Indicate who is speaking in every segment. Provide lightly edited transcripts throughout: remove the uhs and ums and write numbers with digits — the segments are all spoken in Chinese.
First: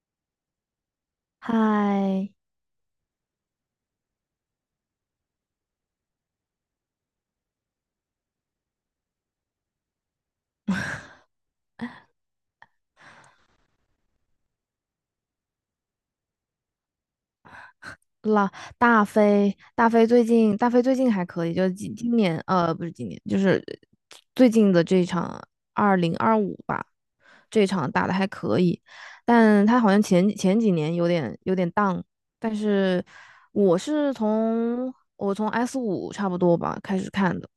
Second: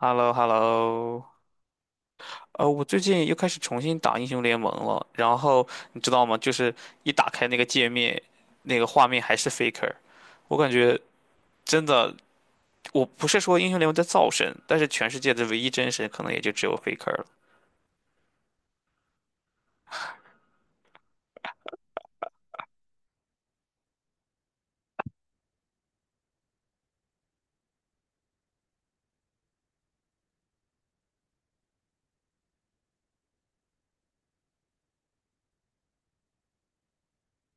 Speaker 1: h e l l o h e l l o
Speaker 2: 嗨，
Speaker 1: 我最近又开始重新打英雄联盟了，然后你知道吗？就是一打开那个界面，那个画面还是 Faker,我感觉真的，我不是说英雄联盟在造神，但是全世界的唯一真神可能也就只有 Faker 了。
Speaker 2: 啦，大飞最近还可以，就是今年，不是今年，就是最近的这一场2025吧，这一场打的还可以，但他好像前几年有点 down，但是我从 S5差不多吧开始看的，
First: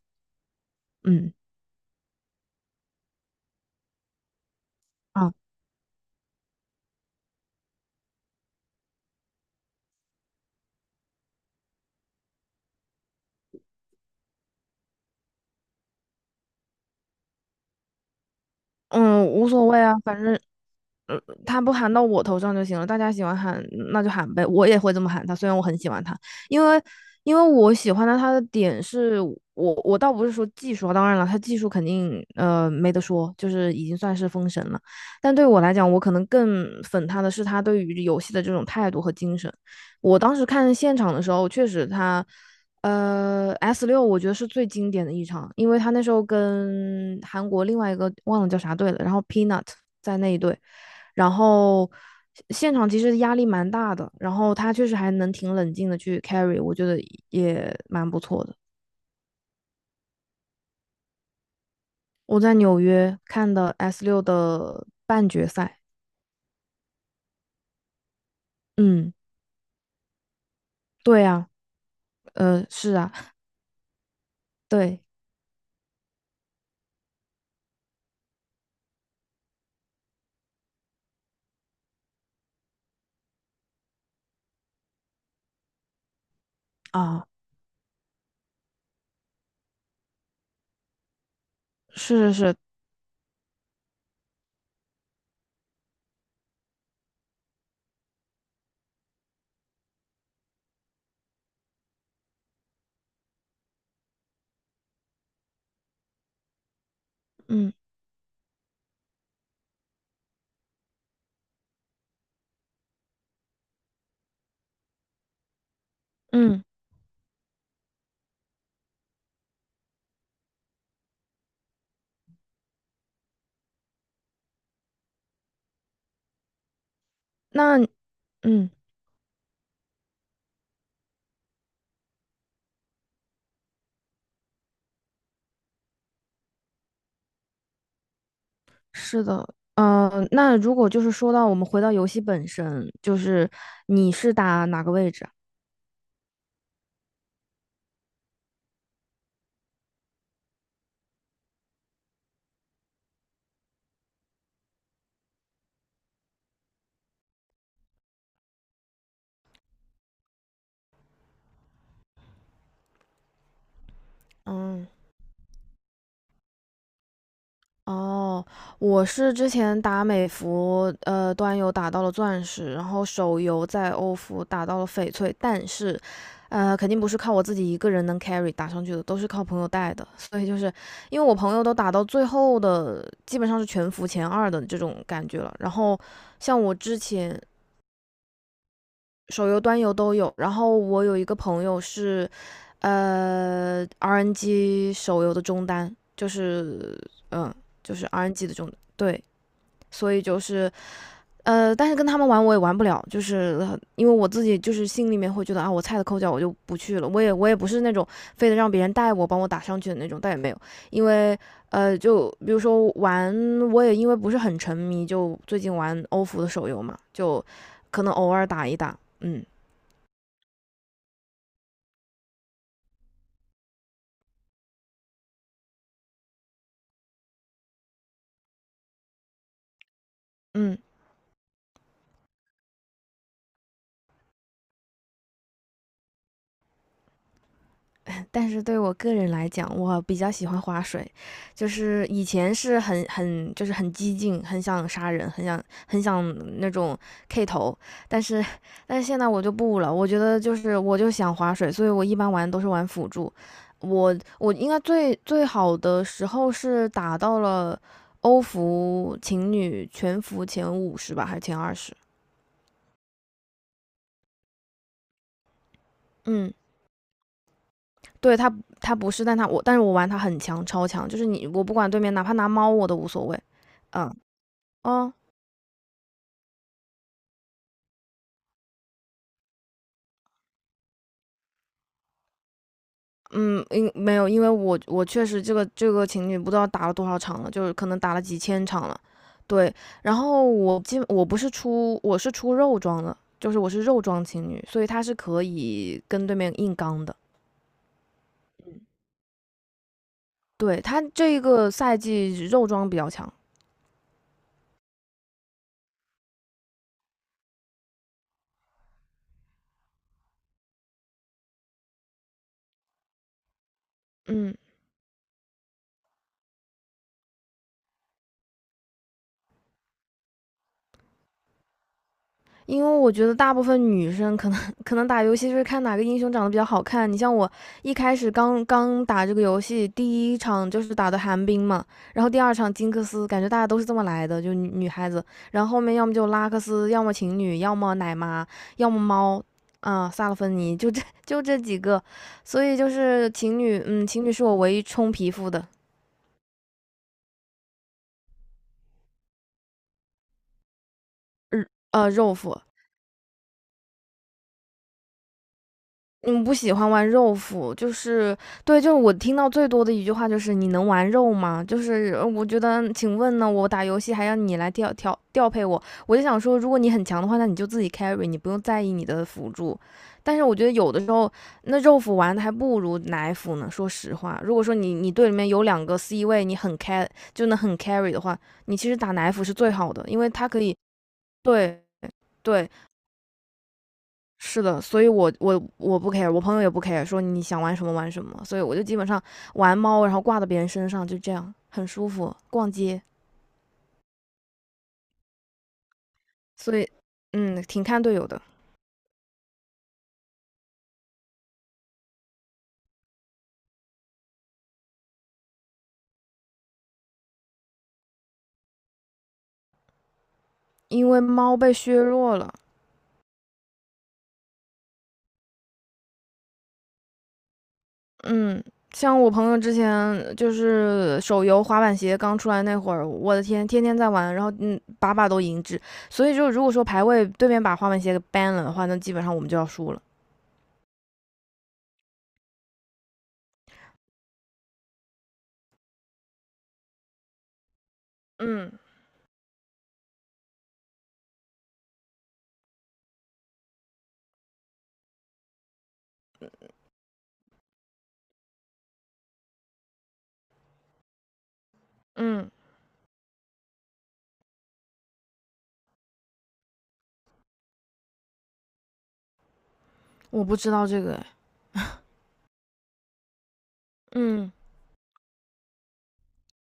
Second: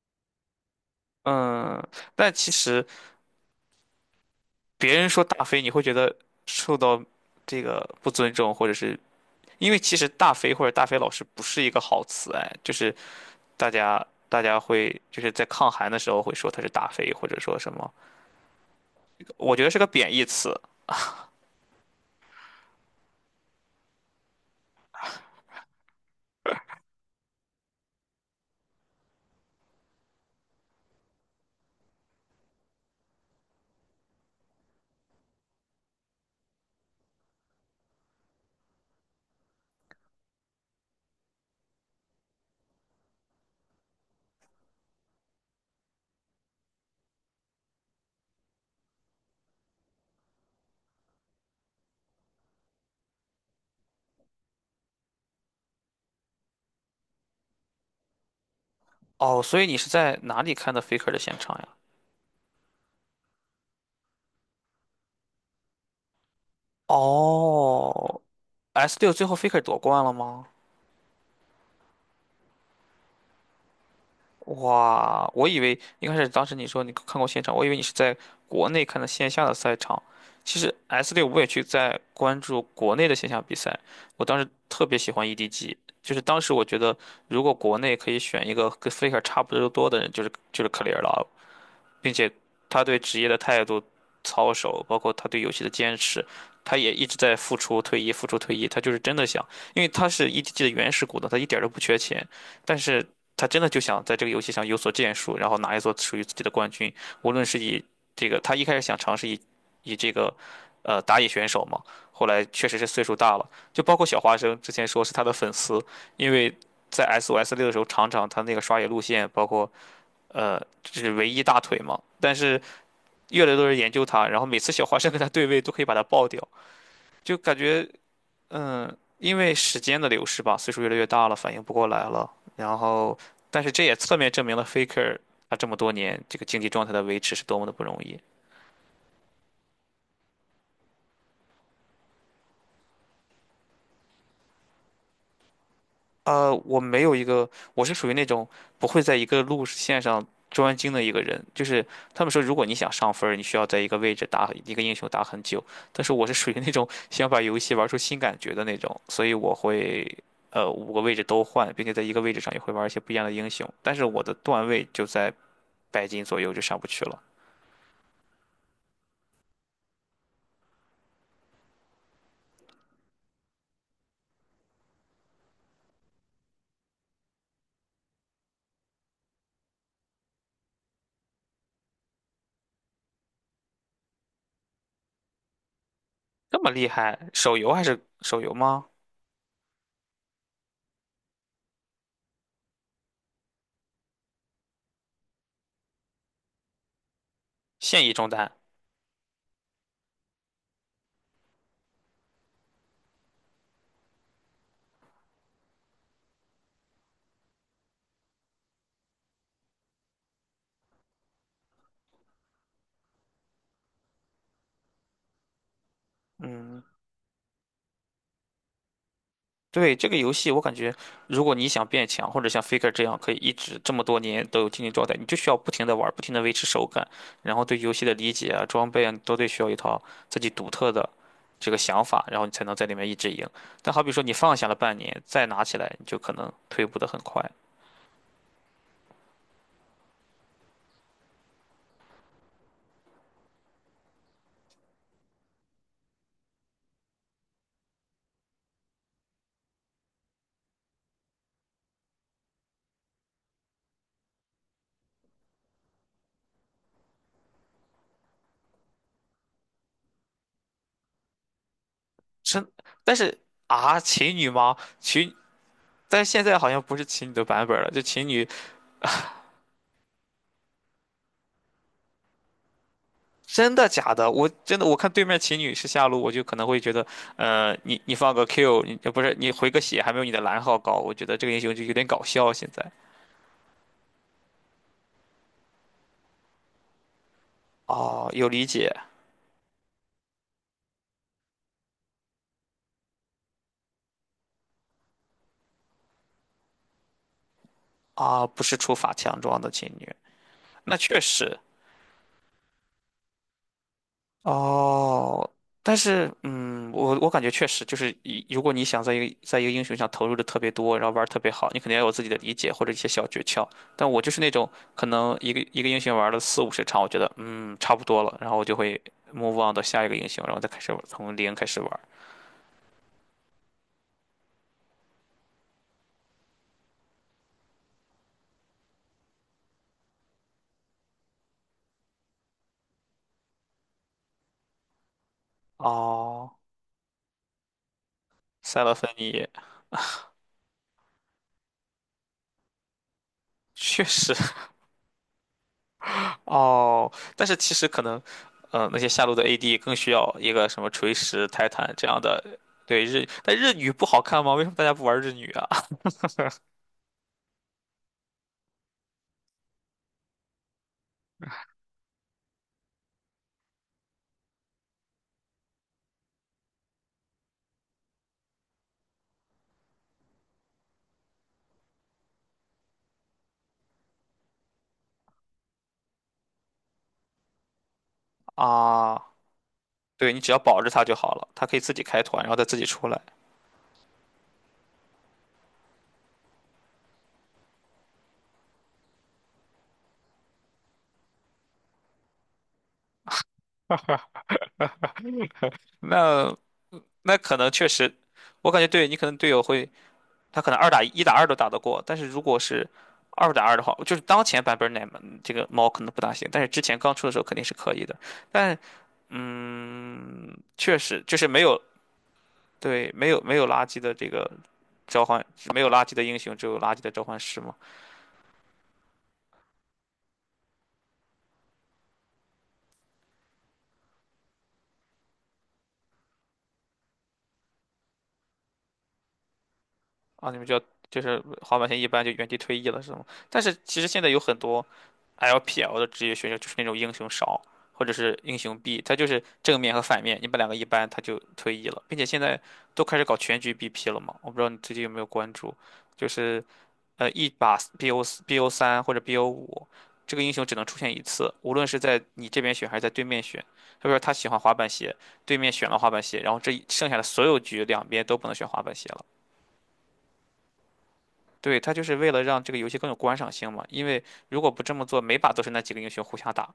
Speaker 2: 嗯。
Speaker 1: 嗯，但其实别人说
Speaker 2: 啊。
Speaker 1: 大飞，你会觉得受到这个不尊重，或者是因为其实大飞或者大飞老师不是一个好词，哎，就是大家会就是在抗寒的时候会说它是大飞，或者说什么，
Speaker 2: 嗯，无
Speaker 1: 我觉
Speaker 2: 所
Speaker 1: 得是
Speaker 2: 谓
Speaker 1: 个
Speaker 2: 啊，
Speaker 1: 贬
Speaker 2: 反
Speaker 1: 义
Speaker 2: 正，
Speaker 1: 词。
Speaker 2: 嗯，他不喊到我头上就行了。大家喜欢喊，那就喊呗。我也会这么喊他，虽然我很喜欢他，因为因为我喜欢他，他的点是我倒不是说技术啊当然了，他技术肯定没得说，就是已经算是封神了。但对我来讲，我可能更粉他的是他对于游戏的这种态度和精神。我当时看现场的时候，确实他。S 六我觉得是最经典的一场，因为他那时候跟韩国另外一个忘了叫啥队了，然后 Peanut 在那一队，然后现场其实压力蛮大的，然后他确实还能挺冷静的去 carry，我觉得也蛮不错的。
Speaker 1: 哦，所以你是在哪里看的 Faker 的现场呀？
Speaker 2: 我在纽约看的 S 六的半决赛，
Speaker 1: 哦，S
Speaker 2: 嗯，
Speaker 1: 六最后 Faker 夺冠了吗？
Speaker 2: 对啊，是啊，对
Speaker 1: 哇，我以为一开始当时你说你看过现场，我以为你是在国内看的线下的赛场。其实 S 六我也去在关注国内的线下比赛，我当时特别喜欢 EDG,就是当时我觉得
Speaker 2: 啊，
Speaker 1: 如果国内可以选一个跟 Faker 差不多的人，就是 Clear 了，并且
Speaker 2: 是是是，
Speaker 1: 他对职业的态度、操守，包括他对游戏的坚持，他也一直在付出、退役、付出、退役。他就是真的想，因为他是 EDG 的原始股东，他一点儿都不缺钱，但是他真的就想在这个游戏上有所建树，然后拿一座属于自己的冠军。无论是
Speaker 2: 嗯
Speaker 1: 以这个，他一开始想尝试以这个打野选手嘛，后来确实是岁数大了，就包括小花生之前说是他的粉丝，因为
Speaker 2: 嗯，
Speaker 1: 在 SOS 六的时候，常常他那个刷野路线，包括。呃，这是唯一大腿嘛。但是越来越多人研究它，然后每次小花生跟它对位都可以把它爆掉，就感
Speaker 2: 那
Speaker 1: 觉
Speaker 2: 嗯。
Speaker 1: 嗯，因为时间的流逝吧，岁数越来越大了，反应不过来了。然后，但是这也侧面证明了 Faker 他这么多年这个竞技状态的维持是多么的不容易。
Speaker 2: 是的，嗯、那如果就是说到我们回到游戏本身，就是你是打哪个位置啊
Speaker 1: 我没有一个，我是属于那种不会在一个路线上专精的一个人。就是他们说，如果你想上分儿你需要在一个位置打一个英雄打很久。但是我是属于那种想把游戏玩出新感觉的那种，所以我会五个位置都换，并且在一个位置上也会玩一些不一样的英雄。但是我的段位
Speaker 2: 嗯，
Speaker 1: 就在百金左右，就上不去了。
Speaker 2: 哦，我是之前打美服，端游打到了钻石，然后手游在欧服打到了翡翠，但是，肯定不是靠我自己一个人能 carry 打上去的，都是靠朋友带的，所以就是因为我朋友都打到最后的，基本上是全服前二的这种感觉了。然后
Speaker 1: 这
Speaker 2: 像
Speaker 1: 么
Speaker 2: 我
Speaker 1: 厉
Speaker 2: 之
Speaker 1: 害，
Speaker 2: 前，
Speaker 1: 手游还是手游吗？
Speaker 2: 手游、端游都有。然后我有一个朋友是，RNG 手游的中单，就是嗯，就
Speaker 1: 现
Speaker 2: 是
Speaker 1: 役中
Speaker 2: RNG
Speaker 1: 单？
Speaker 2: 的中单对，所以就是但是跟他们玩我也玩不了，就是因为我自己就是心里面会觉得啊，我菜的抠脚我就不去了，我也不是那种非得让别人带我帮我打上去的那种，但也没有，因为就比如说玩，我也因为不是很沉迷，就最近玩欧服的手游
Speaker 1: 嗯。
Speaker 2: 嘛，就可能偶尔打一打，嗯
Speaker 1: 对，这个游戏，我感觉，如果你想变强，或者像 Faker 这样可以一直这么多年都有竞技状态，你就需要不停的玩，不停的维持手感，然后对游戏的理解啊、装备啊，你都得需要一套自己独
Speaker 2: 嗯。
Speaker 1: 特的这个想法，然后你才能在里面一直赢。但好比说你放下了半年，再拿起来，你就可能退步的很快。
Speaker 2: 但是对我个人来讲，我比较喜欢划水，就是以前是很就是很激进，很想杀人，很想那种 K 头，但是但是现在我就不了，我觉得就是我就想划水，所以我一般玩都是玩辅助，我应该最好的时候是打到了欧服情侣全服前50吧，还是前20？
Speaker 1: 真，但是啊，琴女吗？琴，但是现
Speaker 2: 嗯，
Speaker 1: 在好像不是琴女的版本了，就琴
Speaker 2: 对
Speaker 1: 女
Speaker 2: 他不是，但是我玩他很强，超强，就是我不管对面哪怕拿猫我都无所谓，
Speaker 1: 真的假
Speaker 2: 嗯
Speaker 1: 的？我真的我看
Speaker 2: 哦
Speaker 1: 对面琴女是下路，我就可能会觉得，你放个 Q,你不是你回个血还没有你的蓝耗高，我觉得这个英雄就有点搞笑。现在
Speaker 2: 嗯，没有，因为我确实这个情侣不知道打了多少场了，就是可能打了
Speaker 1: 哦，
Speaker 2: 几
Speaker 1: 有理
Speaker 2: 千场
Speaker 1: 解
Speaker 2: 了，对，然后我基本不是出我是出肉装的，就是我是肉装情侣，所以他是可以跟对面硬刚的，
Speaker 1: 啊，不是出法强装的琴女，
Speaker 2: 对
Speaker 1: 那
Speaker 2: 他
Speaker 1: 确
Speaker 2: 这一
Speaker 1: 实，
Speaker 2: 个赛季肉装比较强，
Speaker 1: 哦，但是，嗯，我感觉确实就是一，如果你想在一个英雄上投入的特别多，然后玩儿特别好，你肯定要有自己的理解或者一些小诀窍。但我就是那
Speaker 2: 嗯。
Speaker 1: 种可能一个英雄玩了四五十场，我觉得嗯差不多了，然后我就会 move on 到下一个英雄，然后再开始玩从零开始玩儿。
Speaker 2: 因为我觉得大部分女生可能打游戏就是看哪个英雄长得比较好看。你像我一开始刚刚打这个游戏，第一场就是打的寒冰嘛，然后第二场金克斯，感觉大家都是这么来的，就女孩子。然后后面要么就拉
Speaker 1: 哦，
Speaker 2: 克斯，要么情侣，要么奶妈，
Speaker 1: 塞
Speaker 2: 要
Speaker 1: 勒
Speaker 2: 么
Speaker 1: 芬
Speaker 2: 猫，
Speaker 1: 妮
Speaker 2: 啊、萨勒芬妮，就这几个。所以就是情侣，
Speaker 1: 确
Speaker 2: 嗯，情侣
Speaker 1: 实，
Speaker 2: 是 我唯一充皮肤的，
Speaker 1: 哦，但是其实可能，那些下路的 AD 更需要一个什么锤石、
Speaker 2: 呃
Speaker 1: 泰坦这样
Speaker 2: 肉
Speaker 1: 的。
Speaker 2: 肤，
Speaker 1: 对日，但日女不好看吗？为什么大家不玩日女啊？
Speaker 2: 嗯，不喜欢玩肉辅，就是对，就是我听到最多的一句话就是"你能玩肉吗？"就是我觉得，请问呢，我打游戏还要你来调配我，我就想说，如果你很强的话，那你就自己 carry，你不用在意你的辅助。但是我觉得有的时候，那肉辅玩的还不如奶辅呢。说实话，如果说你队里面有两个 C 位，你就能很 carry 的话，你其实打
Speaker 1: 啊，
Speaker 2: 奶辅是最好的，因为
Speaker 1: 对你
Speaker 2: 它
Speaker 1: 只要
Speaker 2: 可以
Speaker 1: 保着她就好了，她可以
Speaker 2: 对
Speaker 1: 自己开团，然后再
Speaker 2: 对
Speaker 1: 自己出来。
Speaker 2: 是的，所以我不 care，我朋友也不 care，说你想玩什么玩什么，所以我就基本上玩猫，然后挂到别人身上，就这样很舒服。逛街，
Speaker 1: 那
Speaker 2: 所以
Speaker 1: 那可能
Speaker 2: 挺
Speaker 1: 确
Speaker 2: 看
Speaker 1: 实，
Speaker 2: 队友的，
Speaker 1: 我感觉对你可能队友会，他可能二打一、一打二都打得过，但是如果是二打二的话，就是当前版本奶这个猫可能不大行，但是之前刚出的时候肯定是可以的。但嗯，确
Speaker 2: 因为
Speaker 1: 实就是
Speaker 2: 猫
Speaker 1: 没
Speaker 2: 被
Speaker 1: 有
Speaker 2: 削弱了。
Speaker 1: 对，没有垃圾的这个召唤，没有垃圾的英雄，只有垃圾的召唤师嘛。
Speaker 2: 嗯，像我朋友之前就是手游滑板鞋刚出来那会儿，我的天，天天在玩，然后把把都赢制。所以就如果说排位对面把滑板鞋给 ban 了的话，那基本上我们就要输了。
Speaker 1: 啊，你们就要就是滑板鞋一般就原地退役了是吗？但是其实现在有很多 LPL 的职业选手就是那种英雄少或者是英雄
Speaker 2: 嗯
Speaker 1: B,他就是正面和反面，你把两个一般他就退役了，并且现在都开始搞全局 BP 了嘛。我不知道你最近有没有关注，就是一把 BO 三或者 BO 五，这个英雄只能出现一次，无论是在你
Speaker 2: 嗯，
Speaker 1: 这边选还是在对面选。他说他喜欢滑板鞋，对面选了滑板鞋，然后这一剩下的所有局两边都不能选滑板鞋了。
Speaker 2: 我不知道这个，哎
Speaker 1: 对，他就是为了让这个游戏更有观赏性嘛，因为
Speaker 2: 嗯。
Speaker 1: 如果不这么做，每把都是那几个英雄互相打。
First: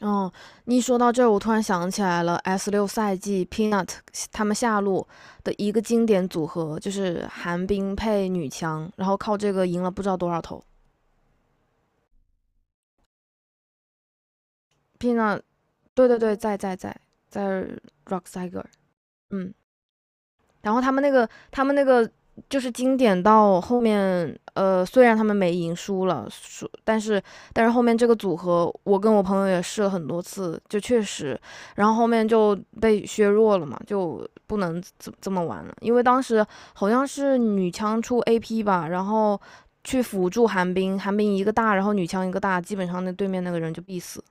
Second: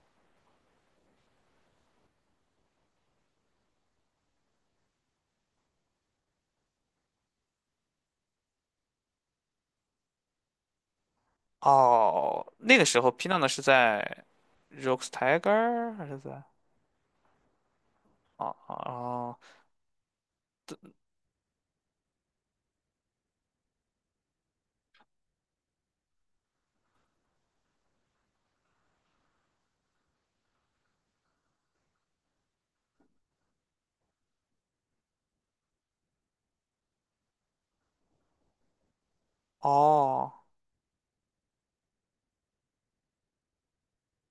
Speaker 2: 哦，你一说到这儿，我突然想起来了，S 六赛季 Peanut 他们下路的一个经典组合，就是寒冰配女强，然后靠这个赢了不知道多少头。
Speaker 1: 哦，那个时候 p i n 呢是在 Rogue
Speaker 2: Peanut，
Speaker 1: Tiger 还
Speaker 2: 对
Speaker 1: 是
Speaker 2: 对对，
Speaker 1: 在？
Speaker 2: 在 Rock
Speaker 1: 哦
Speaker 2: Tiger，
Speaker 1: 哦
Speaker 2: 嗯。然后他们那个就是经典到后面，虽然他们没赢输了，但是后面这个组合，我跟我朋友也试了很多次，就确实，然后后面就被削弱了嘛，就不能这么玩了，因为当时好像是女枪出 AP 吧，然后
Speaker 1: 哦，
Speaker 2: 去辅
Speaker 1: 哦
Speaker 2: 助寒冰，寒冰一个大，然后女枪一个大，基本上那对面那个人就必死。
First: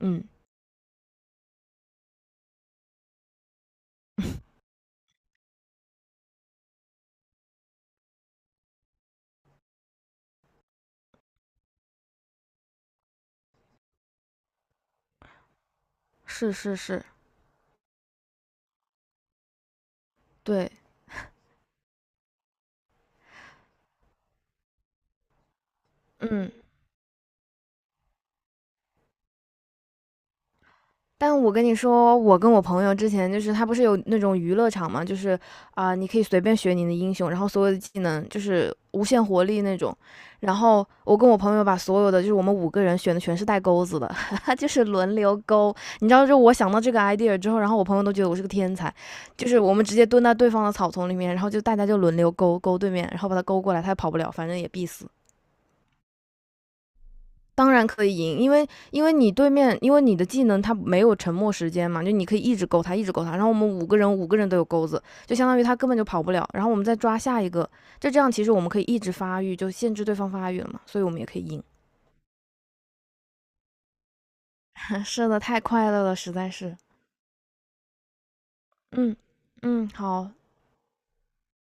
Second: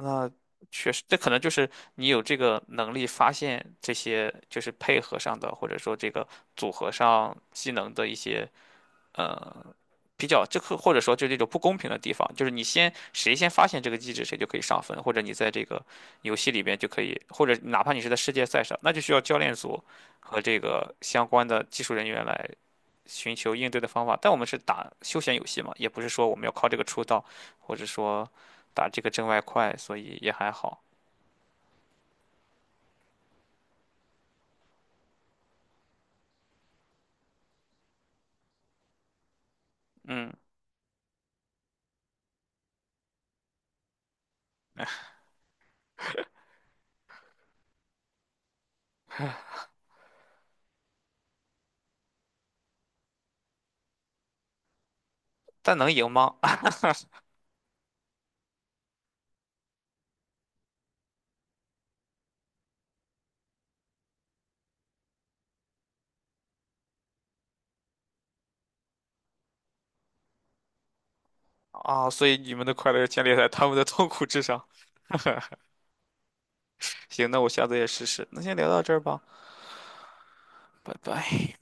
Speaker 2: 嗯，
Speaker 1: 确实，这可能就是你有这个能力发现这些，就 是配合上的，或者说这个组合上技能的一些呃比较，这个或者说就这种不公平的地方，就是谁先发现这个机制，谁就可以上分，或者你在这个游戏
Speaker 2: 是
Speaker 1: 里
Speaker 2: 是
Speaker 1: 边就可
Speaker 2: 是，
Speaker 1: 以，或者哪怕你是在世界赛上，那就需要教练组和这
Speaker 2: 对，
Speaker 1: 个相关的技术人员来寻求应对的方法。但我们是打休闲游戏嘛，也不是说我们要
Speaker 2: 嗯。
Speaker 1: 靠这个出道，或者说打这个挣外快，所以也还好。
Speaker 2: 但我跟你说，我跟我朋友之前就是他不是有那种娱乐场嘛，就是啊、你可以随便选你的英雄，然后所有的技能就是无限活力那种。
Speaker 1: 嗯，
Speaker 2: 然后我跟我朋友把所有的就是我们五个人选的全是带钩子的，就是轮流钩。你知道，就我想到这个 idea 之后，然后我朋友都觉得我是个天才，就是我们直接蹲在对方的草丛里面，然后就大家就轮流钩钩对面，然后把他钩过来，他也跑不了，反正也必死。
Speaker 1: 但能赢吗？
Speaker 2: 当然可以赢，因为你对面，因为你的技能它没有沉默时间嘛，就你可以一直勾他，一直勾他。然后我们五个人五个人都有钩子，就相当于他根本就跑不了。然后我们再抓下一个，就这样其实我们可以一直发育，就限制对方发育了嘛，所以我们也可以赢。
Speaker 1: 啊，所以你们的快乐建立在他们的痛苦之上。
Speaker 2: 是的，太快乐了，实在是。
Speaker 1: 行，那我下次也试试。那先聊到这儿
Speaker 2: 嗯
Speaker 1: 吧，
Speaker 2: 嗯，好，
Speaker 1: 拜拜。